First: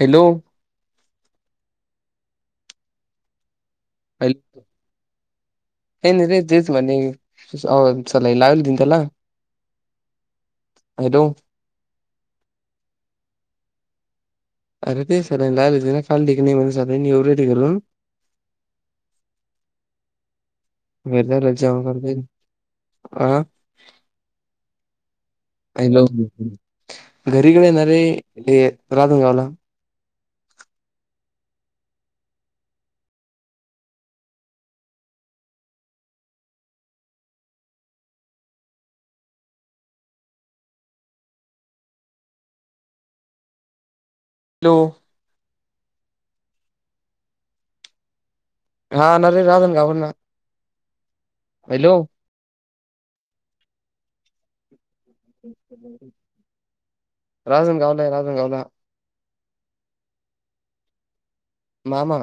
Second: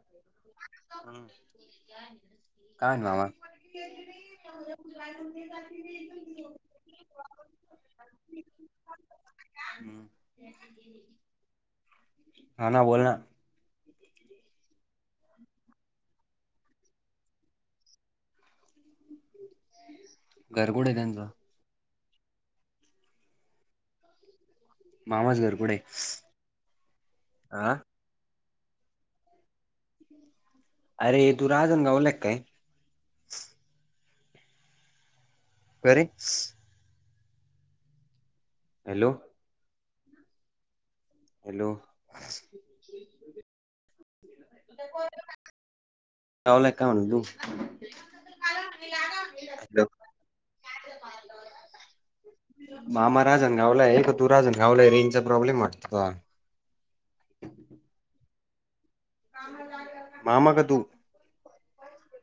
Hello काय नावा. काही नाही रे तेच [unintelligible] म्हणे सलाईन लावील होती त्याला. हम् हॅलो नाना बोलना. [unintelligible] घर कुठे त्यांचं [inaudible] मामाजगर हॅलो घरी घेऊन हा येणार आहे ते रांजण गावला? अरे तू राजन गावलक काय. करे. Hello hello. हॅलो. लावलाय का म्हणून तू. हा नरे राजन का काय ते पार्लर. हॅलो मामा राजण गावला आहे का तू राजणगावलाय रेंजचा प्रॉब्लेम वाटत त. राजन गवला ये राजन गवला मामा का तू मामा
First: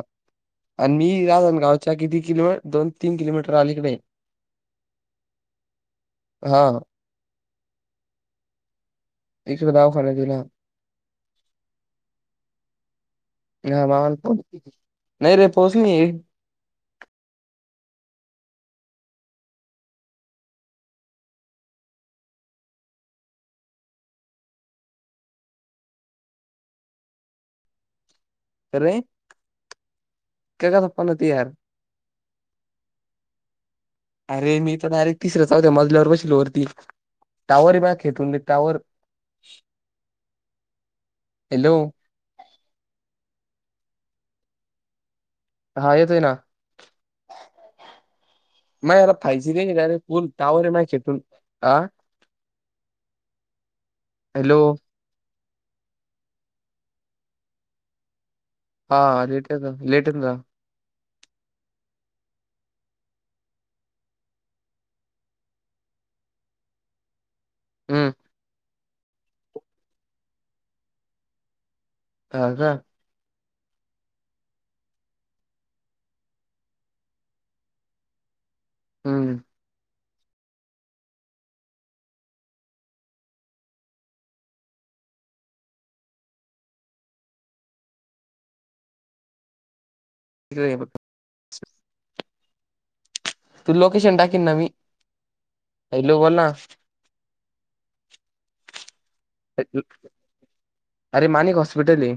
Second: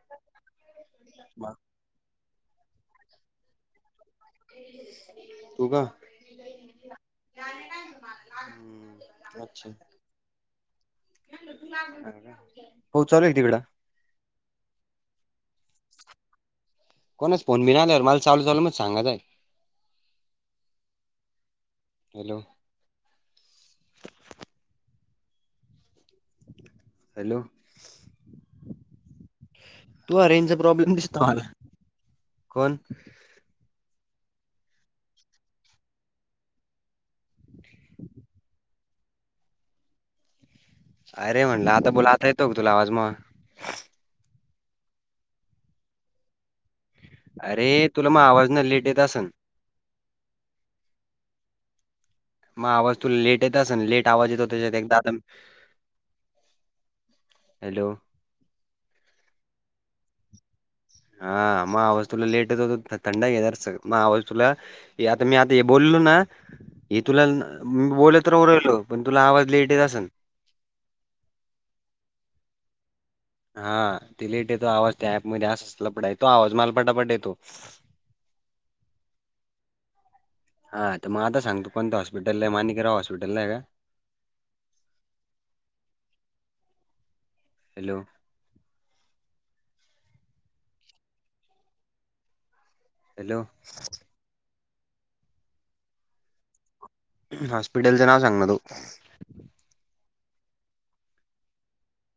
आणि मी राजणगावच्या किती किलोमी दोन तीन किलोमीटर आलीकडे तू का हा एकस दाऊखान दिला पाऊस चालू ये का तिकडं हा मामा पाऊस नाही रे पाऊस नाही ये कोणाच फोन बिन आला मला चालू चालू मध्ये सांगत जाय हॅलो हॅलो अरे तू आ रेंजचा काय करता प्रॉब्लेम पण दिसतो ती यार मला कोण अरे मी तर डायरेक्ट तिसऱ्या चौद्या मजल्यावर बसले वरती टावर ये मा खेतून टावर अरे म्हणलं हॅलो आता बोल आता येतो का तुला आवाज मग हा येतोय ना अरे तुला मग आवाज न लेट येत असन तुम्ही दिलेल फूल टावरे नाहीतून आ मा आवाज तूला लेट येतस ना लेट आवाज येतो हॅलो त्याच्यात एकदा आ [unintelligible] हॅलो हा लेट येत लेटना हा मा आवाज तुला लेट येतो थंड घे जरासं मग आवाज तुला हे आता मी आता हे बोललो ना हे तुला मी हम्म बोल राहू राहीलो पण तुला आवाज लेट येत असन हा का हा ते लेट येतो आवाज त्या ऍपमध्ये असच लपड आहे तो आवाज मला पटापट येतो हम्म हा तर मग आता सांग तु कोणतं हॉस्पिटल आहे माणिकेराव हॉस्पिटलला आहे का हॅलो [unintelligible] हॅलो तूला लोकेशन टाकेन ना मी हॅलो बोल ना हॉस्पिटल च नाव सांगना तू अरे माणिक हॉस्पिटल ये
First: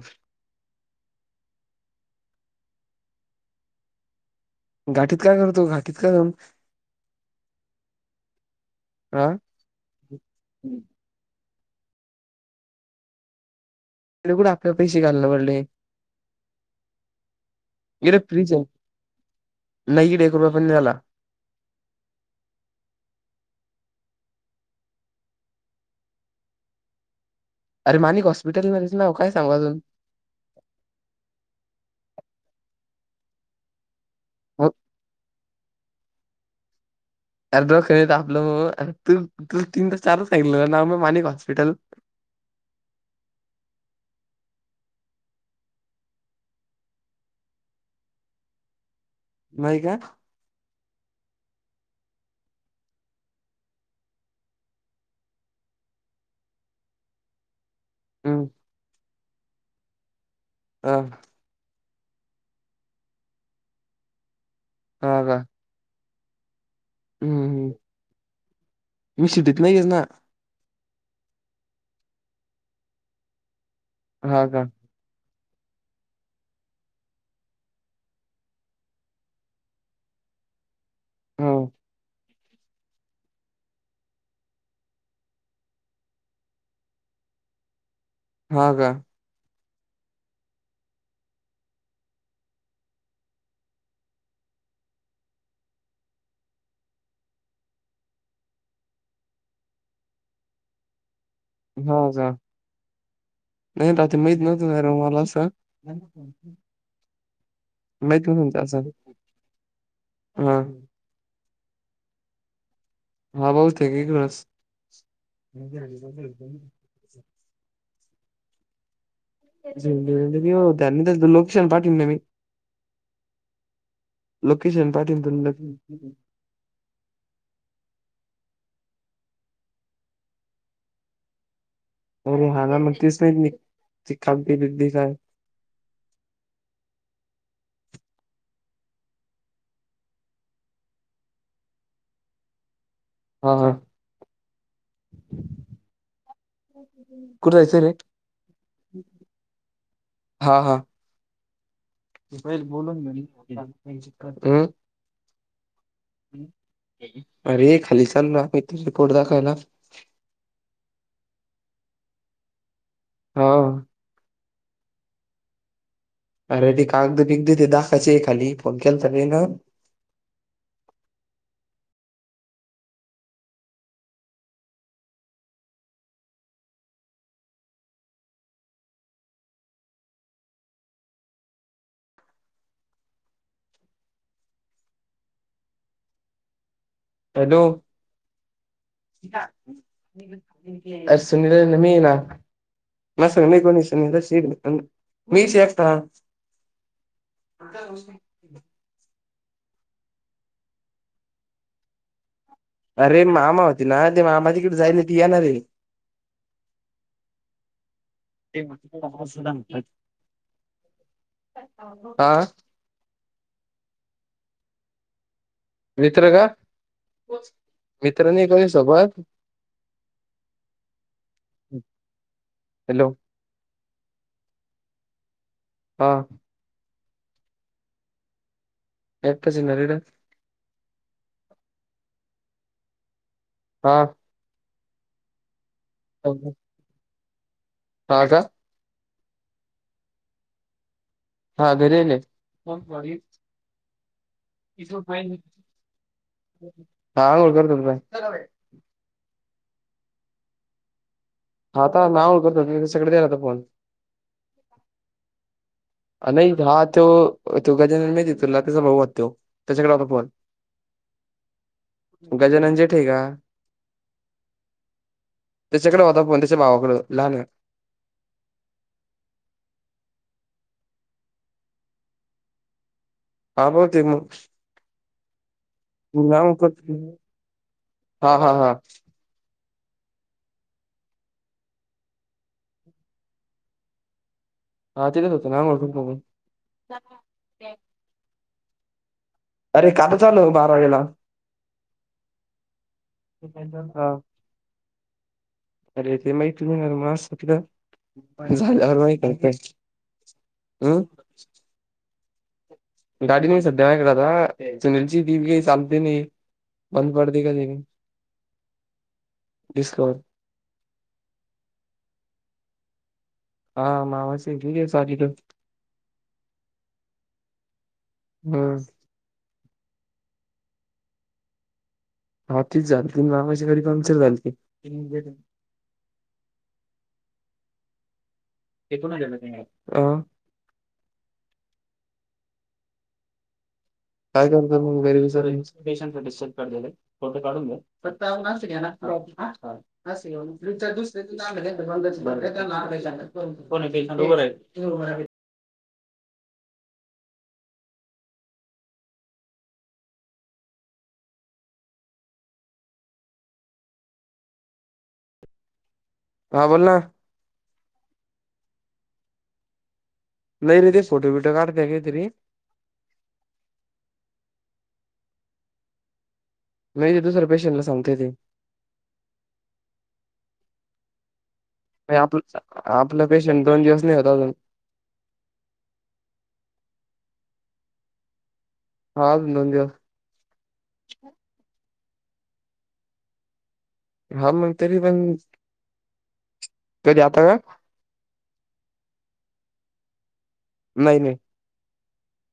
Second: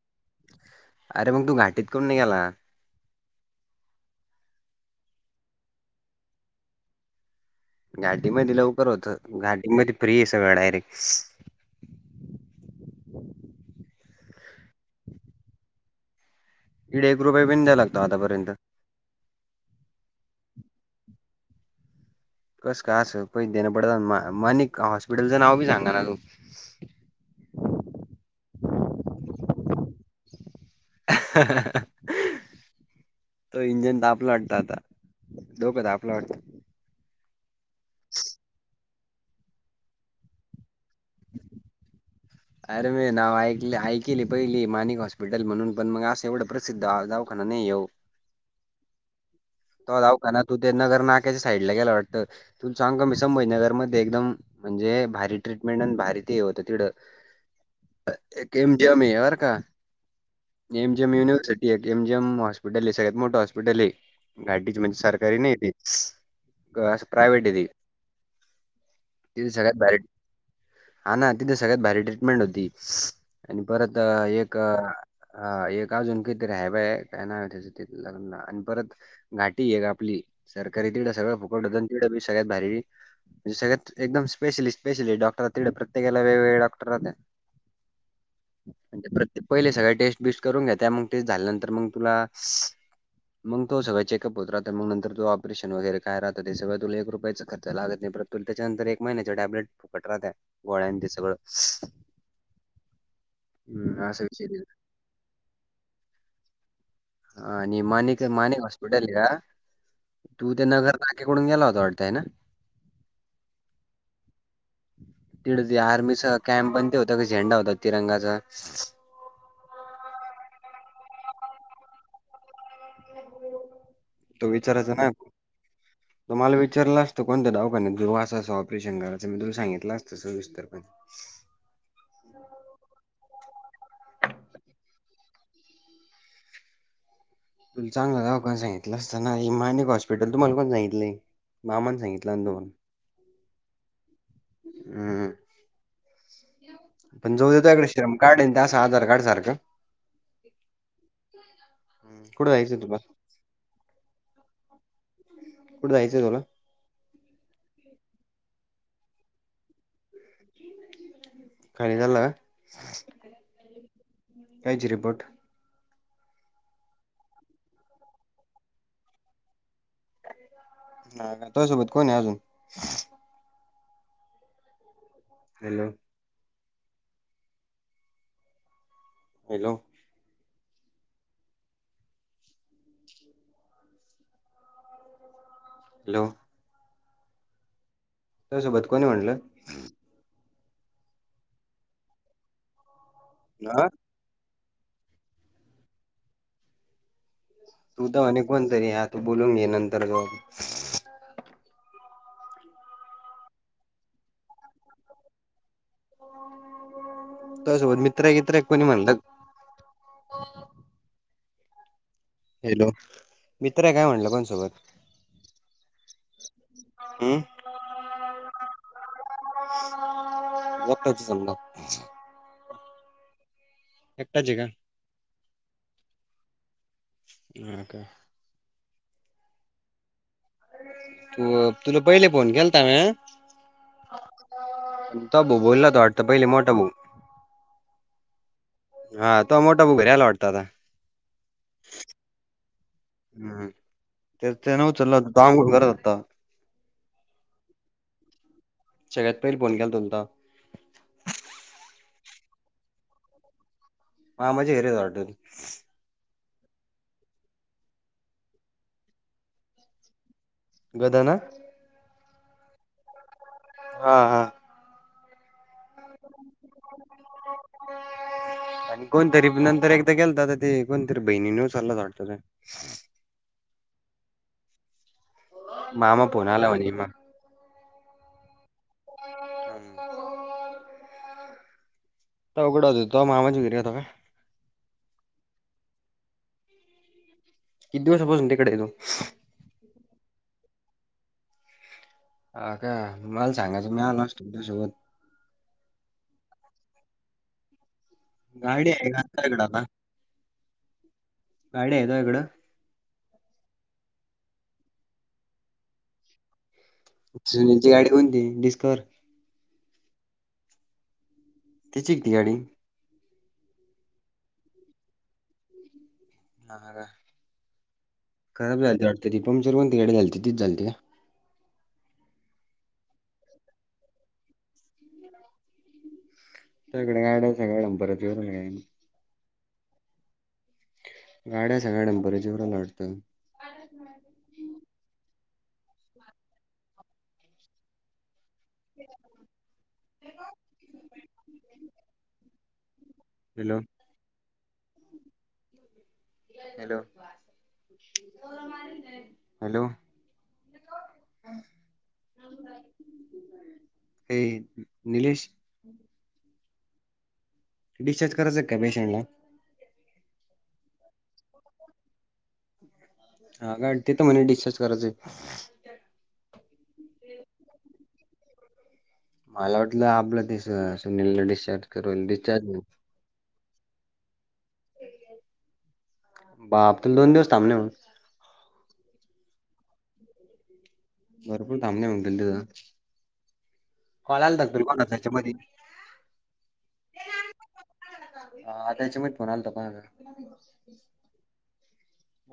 अरे मग तू घाटीत कोमुन नाही गेला घाठीत काय करतो घाठीत का करम घाटीमध्ये लवकर होत हा घाटीमध्ये फ्री ये सगळं डायरेक्ट इड कुड आपल पैसे घालणं पडले इड एक रुपय बि द्याया लागतो इकडे आतापर्यंत फ्रीज आहे नाही इड एक रुपया पन नहीं द्ययला कस काय असं पैसे देणं पडत म मणिक हॉस्पिटलचं नाव बी सांगा ना तू अरे मानिक हॉस्पिटल नरे त्याच नाव काय सांगु अजून तो इंजन ताप तापला वाटत आता डोक तापलं वाटत अर्र डोक नाही तापलं भो तू तू तुला तीन दा चार दा सांगितलं ना नाव मानिक हॉस्पिटल [inaudible] अरे मे नाव ऐक ऐकली पहिली माणिक हॉस्पिटल म्हणून, पण मग असं एवढं प्रसिद्ध दावखाना नाही ये. नाही का तवा दवाखान्यात होते, नगर नाक्याच्या साईड ला गेला वाटतं. तू सांग का मी संभजीनगरमध्ये एकदम म्हणजे भारी ट्रीटमेंट आणि भारी ते होतं तढं- हम्म केम जेम अर का एम हा जेम युनिवर्सिट, केम जेम हॉस्पिटल आहे, सगळ्यात मोठं हॉस्पिटल आहे [unintelligible] म्हणजे हा सरकारी का नाही ते असं हम्म प्रायव्हेट ते, हम्म. मी तेथे सिटीत सगळ्यात नाहीयेच भारी ना - हा ना तिथे सगळ्यात भारी ट्रीटमेंट होती, सी.. आणि परत हा एक का अ, हा एक अजून किती ह्या बाई काय नाव आहे त्याचं तिथं लना आणि परत, घाटी एक आपली, सरकारी तिड सगळं हो फुकटन तिडी सगळ्यांत भारी- म्हणजे सगळ्यांत एकदम स्पेशलिस्ट स्पेशली डॉक्टर आहे, तिकडं प्रत्येकाला वेगळे वेगळे डॉक्टर राहतो. हा का [unintelligible] पहिले सगळ्या टेस्ट बिस्ट करून घेत्या, मग टेस्ट झाल्यानंतर मग पुन्हा सी.. मग तो सगळं चेक- होत राहत, मग नंतर तू ऑपरेशन वगैरे काय राहात ते सगळं तुला एक रुपयाचा खर्च लागत नाही. पण त्याच्यानंतर एक महिन्याच्या टॅबलेट फूकट राहत, गोळ्यांचे तेन सगळं. हो का नाही हम्म, रात्री असा माहित विषय तिथं. नव्हतं र मला सांग, ह आणि मानेिक मानिक असं हॉस्पिटल का, तु हा तेव्हा च जर, नाक्याकडून गेला होता वाटताय ना? हा भाऊ तेगी कळस तिथं ते आर्मीचा कॅम्प पण ते होता झेंडा होता तिरंगाचा. [unintelligible] लोकेशन पाठन नाही मी. तो विचारायच लोकेशन नाय, पाठवून तुला तु मला विचारला असतं कोणत्या दवाखान्यात घेऊन असं असं ऑपरेशन करायचं मी तुला सांगितलंच असतं. सविस्तर पणे. अरे हाला म्हण तेच नाही तध काय [unintelligible] तुला चांगलं दवाखाना सांगितलं असताना, हे मानिक हॉस्पिटल तुम्हाला कोण सांगितले? मामान सांगितलंय. हा हा हम् पण जाऊ कुठं देेतो जायचं इकडे रे श्रम कार्ड आहे, त्यां आधार कार्ड सारखं. हम्म. ते कुठं पहि जायचंय बोलून तुला? म कात [unintelligible] कुठं जायचंय. अरे खाली चालोय [unintelligible] रिपोर्ट दाखवायला. खाली चाला का? हा कायचे रिपोर्ट? अरे ते कागद बिकगद ते दाखयचे खाली, फोन केलाता [unintelligible] हो का तुझ्यासोबत कोण आहे अजून? हॅलो हॅलो हॅलो हॅलो तुझ्यासोबत कोण आहे म्हटलं? अर सुनीला न मी ना [inaudible] म सग नाही कोणी हा? सग मीच एककता [inaudible] तू तर अ कोण तरी आ तू बोलून घे नंतर ज [inaudible] अरे मामा होती ना, ते मामा तिकडे जायला ती येणारे. तुजा सोबत मित्र एकित्र एक कोणी म्हणतं. हा हॅलो मित्र आहे काय म्हटलं कोणासोबत. मित्र का हम्म. मित्र नाही कोणी सोबात [unintelligible] समजा [unintelligible] हॅलो एकटच आहे का? हा [inaudible] एेत सि्हरीड [inaudible] तू तुला पहिले फोन केलता म्या [inaudible] हा त भाऊ बोलला तो वाटता पहिले मोठा भाऊ हा का हा तो मोठा भाऊ घरी आला वाटतता आता. हा घरी आले. हम्म तर तेन उचलला होता तो आंघोळ करत होता. हा आंघोळ करत होता बाई. सगळ्यात पाहिले फोन केलता तुला. आता नाव [unintelligible] आता फोन मामाच्या घरी आहेत वाटत? नाही हा त्यो तो गाजानन माहिते तुला त्याचा भाऊ होता त्यो त्याच्याकडे होता फोन. गदा ना? गजानन जे ठे का? हा हा त्याच्याकडे होता फोन त्याच्या भावाकडे लहान हम् [inaudible] आणि कोणतरी नंतर एकदा केलता तर कोणतरी बहिणीने उचलला होता वाटत. हा [unintelligible] मग मामा फोन नाव आला फक्त म्हणे मग हा हा हा [unintelligible] [inaudible] अवघड आहे तो मामाच्या घरी राहतो काय? हा तिथेच होते ना [unintelligible] ? [unintelligible] किती दिवसा पासून तिकडे आहे तू? अरे कालच आलो बारावीेला. हा काय मला सांगायचं मी हा आलो असतो तुझ्या सोबत अरे ते माहिती नाही मग [unintelligible] गाडी झाल्यावर आहे मग का काय तुझ्याकडं पाहिजे आता? हम् गाडी हाय तुझ्याकडं? गाडी नाही सध्या दादा सुनील ची आहे ती चालती नाही बंद पडते कधी सुनील ची गाडी कोणती डिस्कवर डिस्कवर त्याची आहे ती गाडी हा मामाची एक घेऊंदे साधीत ह का हम्म खराब झाली वाटत ती पंक्चर कोणती गाडी झालती तीच गाडी झालती का? हा तीच झालती, आणि मामाची गाडी पंक्चर झालती. सगळ्या गाड्या सगळ्या नंबरच्या नाहीत. [unintelligible] गाड्या सगळ्या नंबर झीरो आला वाटतं. काय करता मग घरी येऊन सर्विस, पेशंटच डीचार्ज कार्ड द्यायलय फोटो काढून घ्या. [inaudible] कोण हॅलो आहे पेशंट रूम वर आहेतं? रूम वर आहेत. Hello, hello. हे, नीलेश. हां बोल ना. डिस्चार्ज करायचं का पेशंटला? नाही रे ते फोटो बिटो काढताय काय तरी. हा का, ते तर म्हणे डिस्चार्ज करायचं हाय. नाही तिथं दुसऱ्या पेशंटला सांगतय ते. मला वाटलं आपलं ते, सुनीलला डिस्चार्ज. नाही करल आप, डिस्चार्ज आपलं पेशंट दोन दिवस नाही होत अजून. बा, आपण अजून दोन दिवस थांबणे हो ना. हा अजून दोन दिवस. भरपूर थांबणे होऊन जाईल त्येज. कॉल हा आलता मग तर तरी पण कोणाच्यात मधी कधी आता का हा, आता हेच्यामध्ये फोन आलता कोणाचा? नाही, नाही.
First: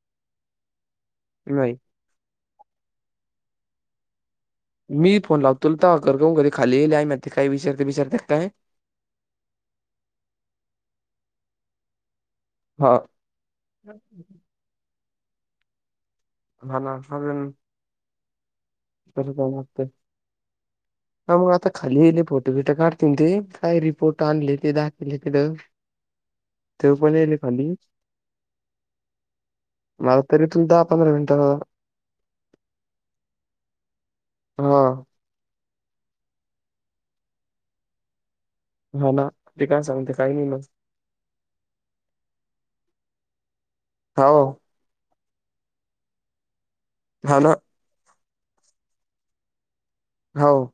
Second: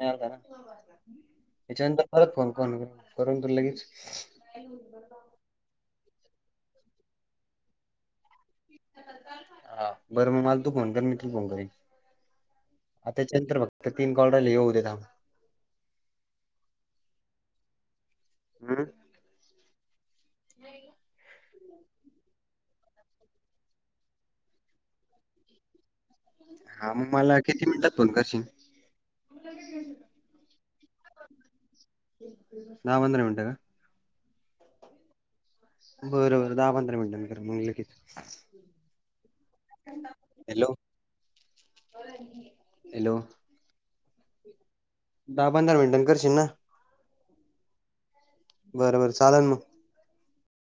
हेच्यावर करा, नाही हेच्यानंतर परत फोन कोण करून तूला लगेच मी फोन लावतो तुला तवा कर गं घरी खाली, मी आहे वरती काय विचारते बिचारते ती कि काय? हा, बरं मग मला तू फोन कर, मी तुला फोन करीन. हा आ, त्याच्यानंतर फक्त तीन कॉल राहिले येऊ द्या थांब. हाना चालेल. हम्म. परत जावं लागतंय? नाही. हा मग आता खाली इले फोटो-बिटो काढतीन ते, काय रिपोर्ट आणले ते दाखेले तिथं. हा ते मग पण येले मला खाली किती मिनिटात फोन करशील? मला तरी इथून दहा -पंधरा मिनिट. दहा -पधरा मिनट का? हा. बरोबर दहा- पंधरा मिनिटांन कर मंग लगीच. हा ना ते काय सांगते काही नाही मग हॅलो, हॅलो. हावो. दहा -पंधरा मिनटां करशील ना? हा ना. बरबर चालन मग. हो.